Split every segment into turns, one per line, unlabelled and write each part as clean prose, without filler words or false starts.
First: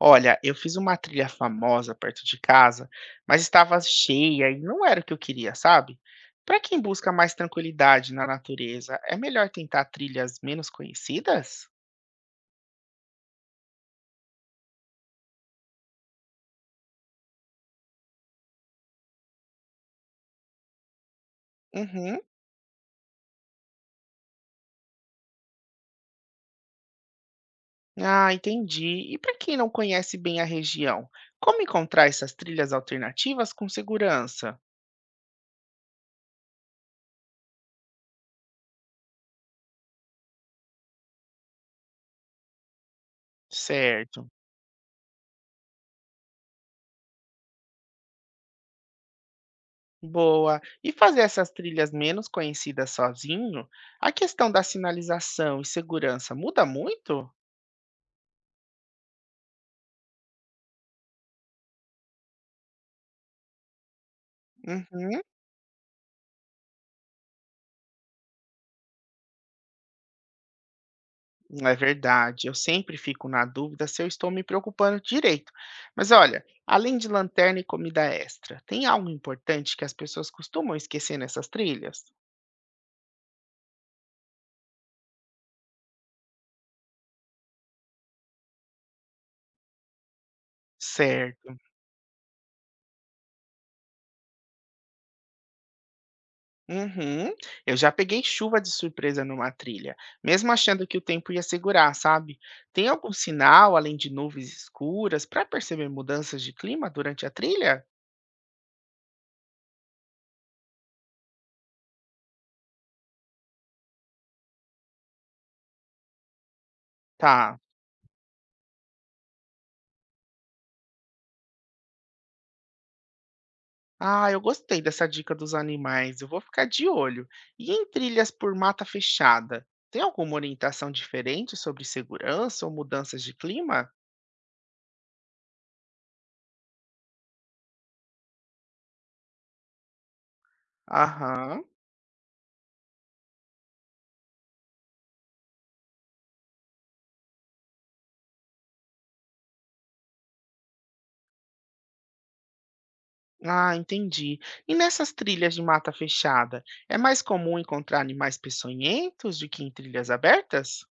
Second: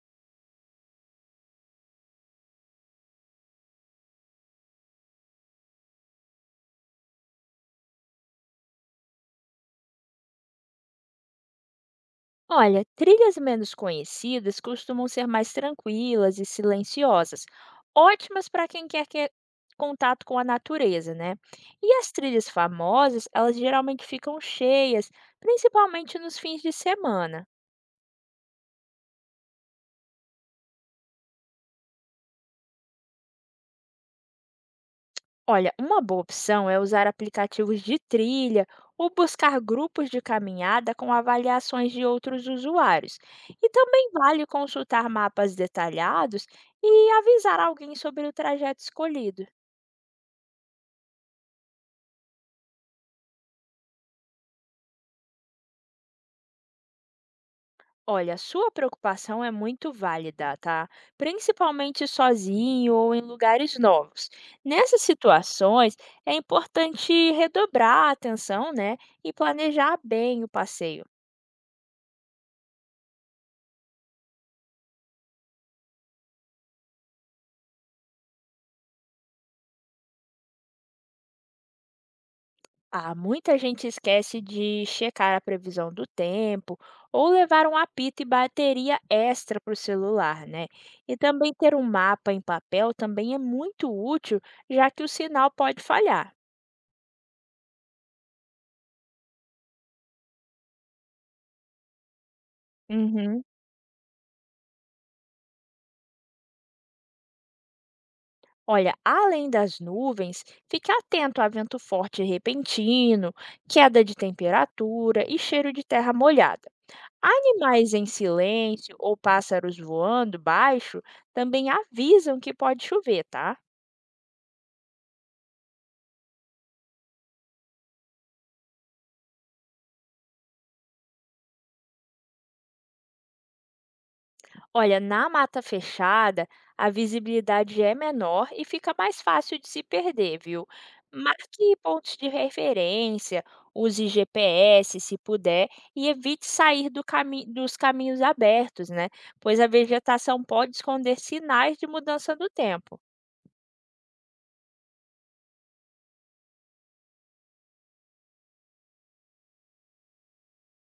Olha, eu fiz uma trilha famosa perto de casa, mas estava cheia e não era o que eu queria, sabe? Para quem busca mais tranquilidade na natureza, é melhor tentar trilhas menos conhecidas?
Olha, trilhas menos conhecidas costumam ser mais tranquilas e silenciosas, ótimas para quem quer que- contato com a natureza, né? E as
Uhum.
trilhas famosas, elas geralmente ficam cheias, principalmente nos fins de semana.
Ah, entendi. E para quem não conhece bem a região, como encontrar essas trilhas alternativas com segurança?
Olha, uma boa opção é usar aplicativos de trilha ou buscar grupos de caminhada com avaliações de outros usuários. E também
Certo.
vale consultar mapas detalhados e avisar alguém sobre o trajeto escolhido.
Boa. E fazer essas trilhas menos conhecidas sozinho? A questão da sinalização e segurança muda muito?
Olha, sua preocupação é muito válida, tá? Principalmente sozinho ou em lugares novos. Nessas
Uhum.
situações, é importante redobrar a atenção, né? E planejar bem o passeio.
É verdade, eu sempre fico na dúvida se eu estou me preocupando direito. Mas olha, além de lanterna e comida extra, tem algo importante que as pessoas costumam esquecer nessas trilhas?
Ah, muita gente esquece de checar a previsão do tempo ou levar um apito e bateria extra para o celular, né? E também
Certo.
ter um mapa em papel também é muito útil, já que o sinal pode falhar.
Uhum. Eu já peguei chuva de surpresa numa trilha, mesmo achando que o tempo ia segurar, sabe? Tem algum
Uhum.
sinal, além de nuvens escuras, para perceber mudanças de clima durante a trilha?
Olha, além das nuvens, fique atento a vento forte e repentino, queda de temperatura e cheiro de terra molhada.
Tá.
Animais em silêncio ou pássaros voando baixo também avisam que pode chover, tá?
Ah, eu gostei dessa dica dos animais. Eu vou ficar de olho. E em trilhas por mata fechada, tem alguma orientação diferente sobre segurança ou mudanças de clima?
Olha, na mata fechada, a visibilidade é menor e fica mais fácil de se perder, viu?
Aham.
Marque pontos de referência, use GPS se puder e evite sair do cami- dos caminhos abertos, né? Pois a vegetação pode esconder sinais de mudança do tempo.
Ah, entendi. E nessas trilhas de mata fechada, é mais comum encontrar animais peçonhentos do que em trilhas abertas?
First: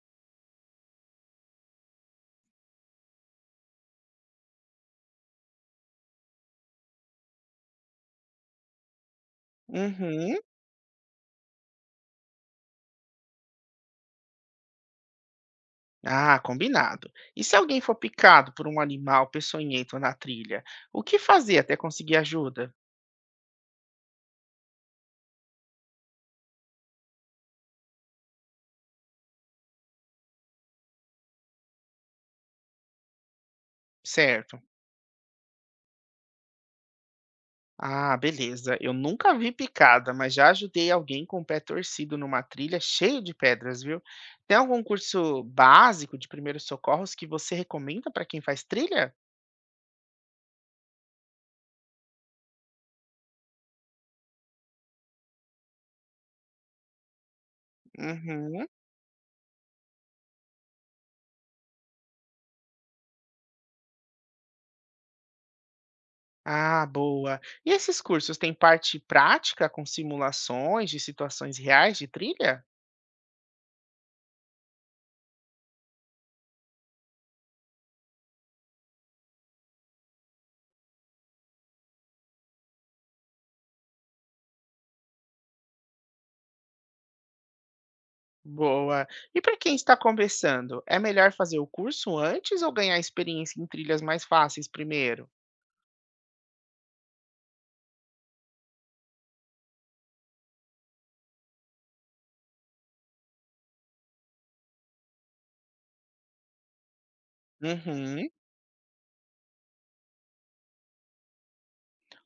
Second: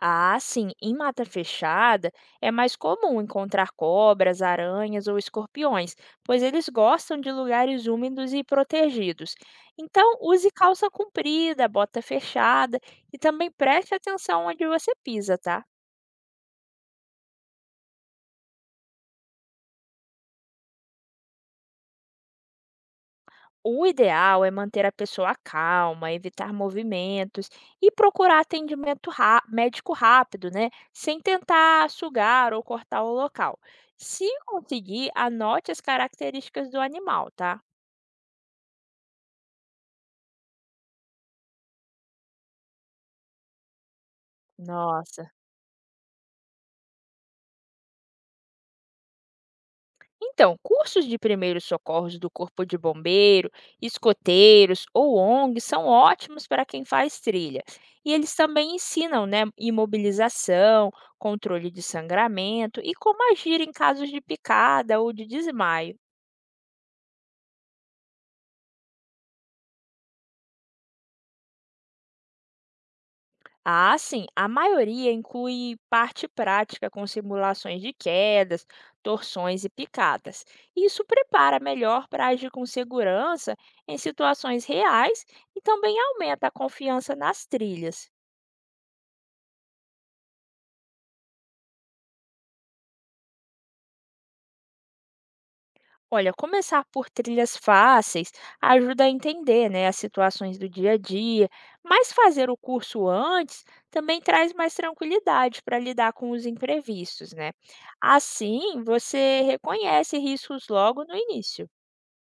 Ah, sim, em mata fechada é mais comum encontrar cobras, aranhas ou escorpiões, pois eles gostam de lugares úmidos e protegidos. Então,
Uhum.
use calça comprida, bota fechada e também preste atenção onde você pisa, tá?
Ah, combinado. E se alguém for picado por um animal peçonhento na trilha, o que fazer até conseguir ajuda?
O ideal é manter a pessoa calma, evitar movimentos e procurar atendimento rá- médico rápido, né? Sem tentar sugar ou cortar o local. Se
Certo.
conseguir, anote as características do animal, tá?
Ah, beleza. Eu nunca vi picada, mas já ajudei alguém com o pé torcido numa trilha cheio de pedras, viu? Tem algum
Nossa.
curso básico de primeiros socorros que você recomenda para quem faz trilha?
Então, cursos de primeiros socorros do Corpo de Bombeiro, escoteiros ou ONGs são ótimos para quem faz trilha. E eles
Uhum.
também ensinam, né, imobilização, controle de sangramento e como agir em casos de picada ou de desmaio.
Ah, boa. E esses cursos têm parte prática com simulações de situações reais de trilha?
Ah, sim. A maioria inclui parte prática com simulações de quedas, torções e picadas. Isso prepara melhor para agir com segurança em situações reais e também aumenta a confiança nas trilhas.
Boa. E para quem está começando, é melhor fazer o curso antes ou ganhar experiência em trilhas mais fáceis primeiro?
Olha, começar por trilhas fáceis ajuda a entender, né, as situações do dia a dia, mas fazer o curso antes também traz mais tranquilidade para lidar com os imprevistos, né?
Uhum.
Assim, você reconhece riscos logo no início.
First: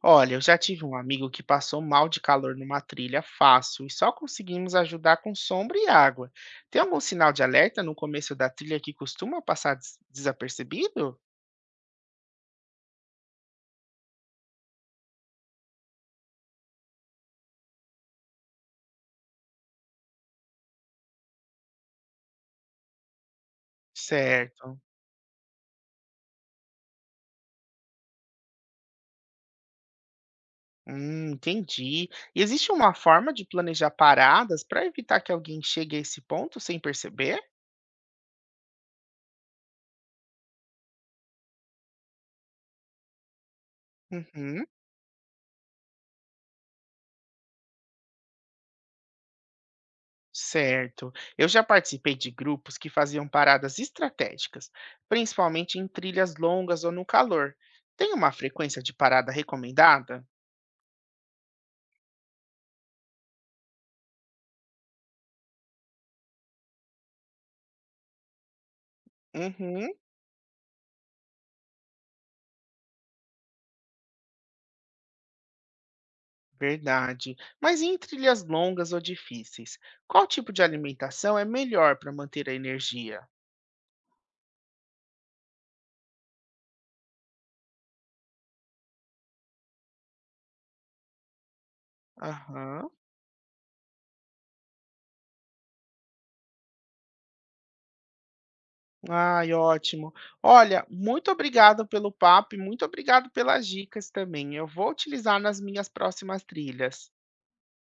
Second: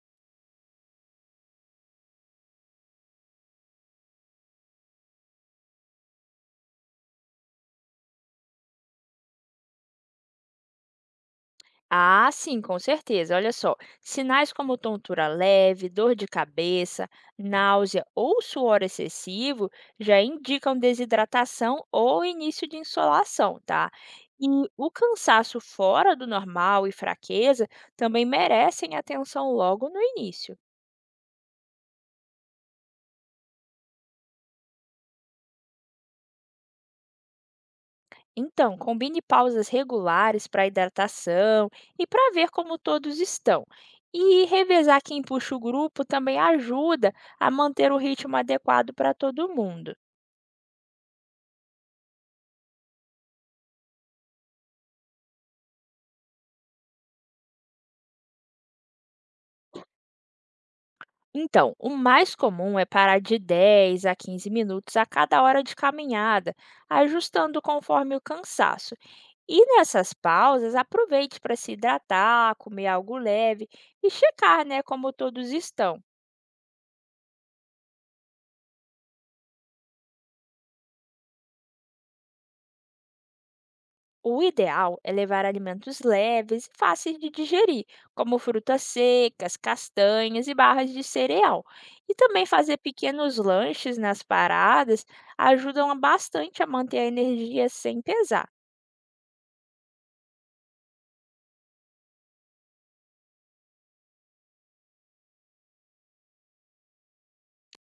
Olha, eu já tive um amigo que passou mal de calor numa trilha fácil e só conseguimos ajudar com sombra e água. Tem algum sinal de alerta no começo da trilha que costuma passar desapercebido?
Ah, sim, com certeza. Olha só, sinais como tontura leve, dor de cabeça, náusea ou suor excessivo já indicam desidratação ou início de insolação, tá? E
Certo.
o cansaço fora do normal e fraqueza também merecem atenção logo no início.
Entendi. E existe uma forma de planejar paradas para evitar que alguém chegue a esse ponto sem perceber?
Então, combine pausas regulares para hidratação e para ver como todos estão. E
Uhum.
revezar quem puxa o grupo também ajuda a manter o ritmo adequado para todo mundo.
Certo. Eu já participei de grupos que faziam paradas estratégicas, principalmente em trilhas longas ou no calor. Tem uma frequência de parada recomendada?
Então, o mais comum é parar de 10 a 15 minutos a cada hora de caminhada, ajustando conforme o cansaço. E
Uhum,
nessas pausas, aproveite para se hidratar, comer algo leve e checar né, como todos estão.
verdade. Mas e em trilhas longas ou difíceis, qual tipo de alimentação é melhor para manter a energia?
O ideal é levar alimentos leves e fáceis de digerir, como frutas secas, castanhas e barras de cereal. E também fazer
Aham.
pequenos lanches nas paradas ajudam bastante a manter a energia sem pesar.
Ai, ótimo. Olha, muito obrigado pelo papo e muito obrigado pelas dicas também. Eu vou utilizar nas minhas próximas trilhas.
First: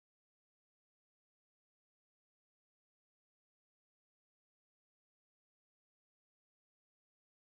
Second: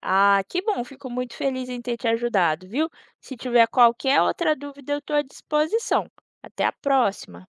Ah, que bom, fico muito feliz em ter te ajudado, viu? Se tiver qualquer outra dúvida, eu estou à disposição. Até a próxima!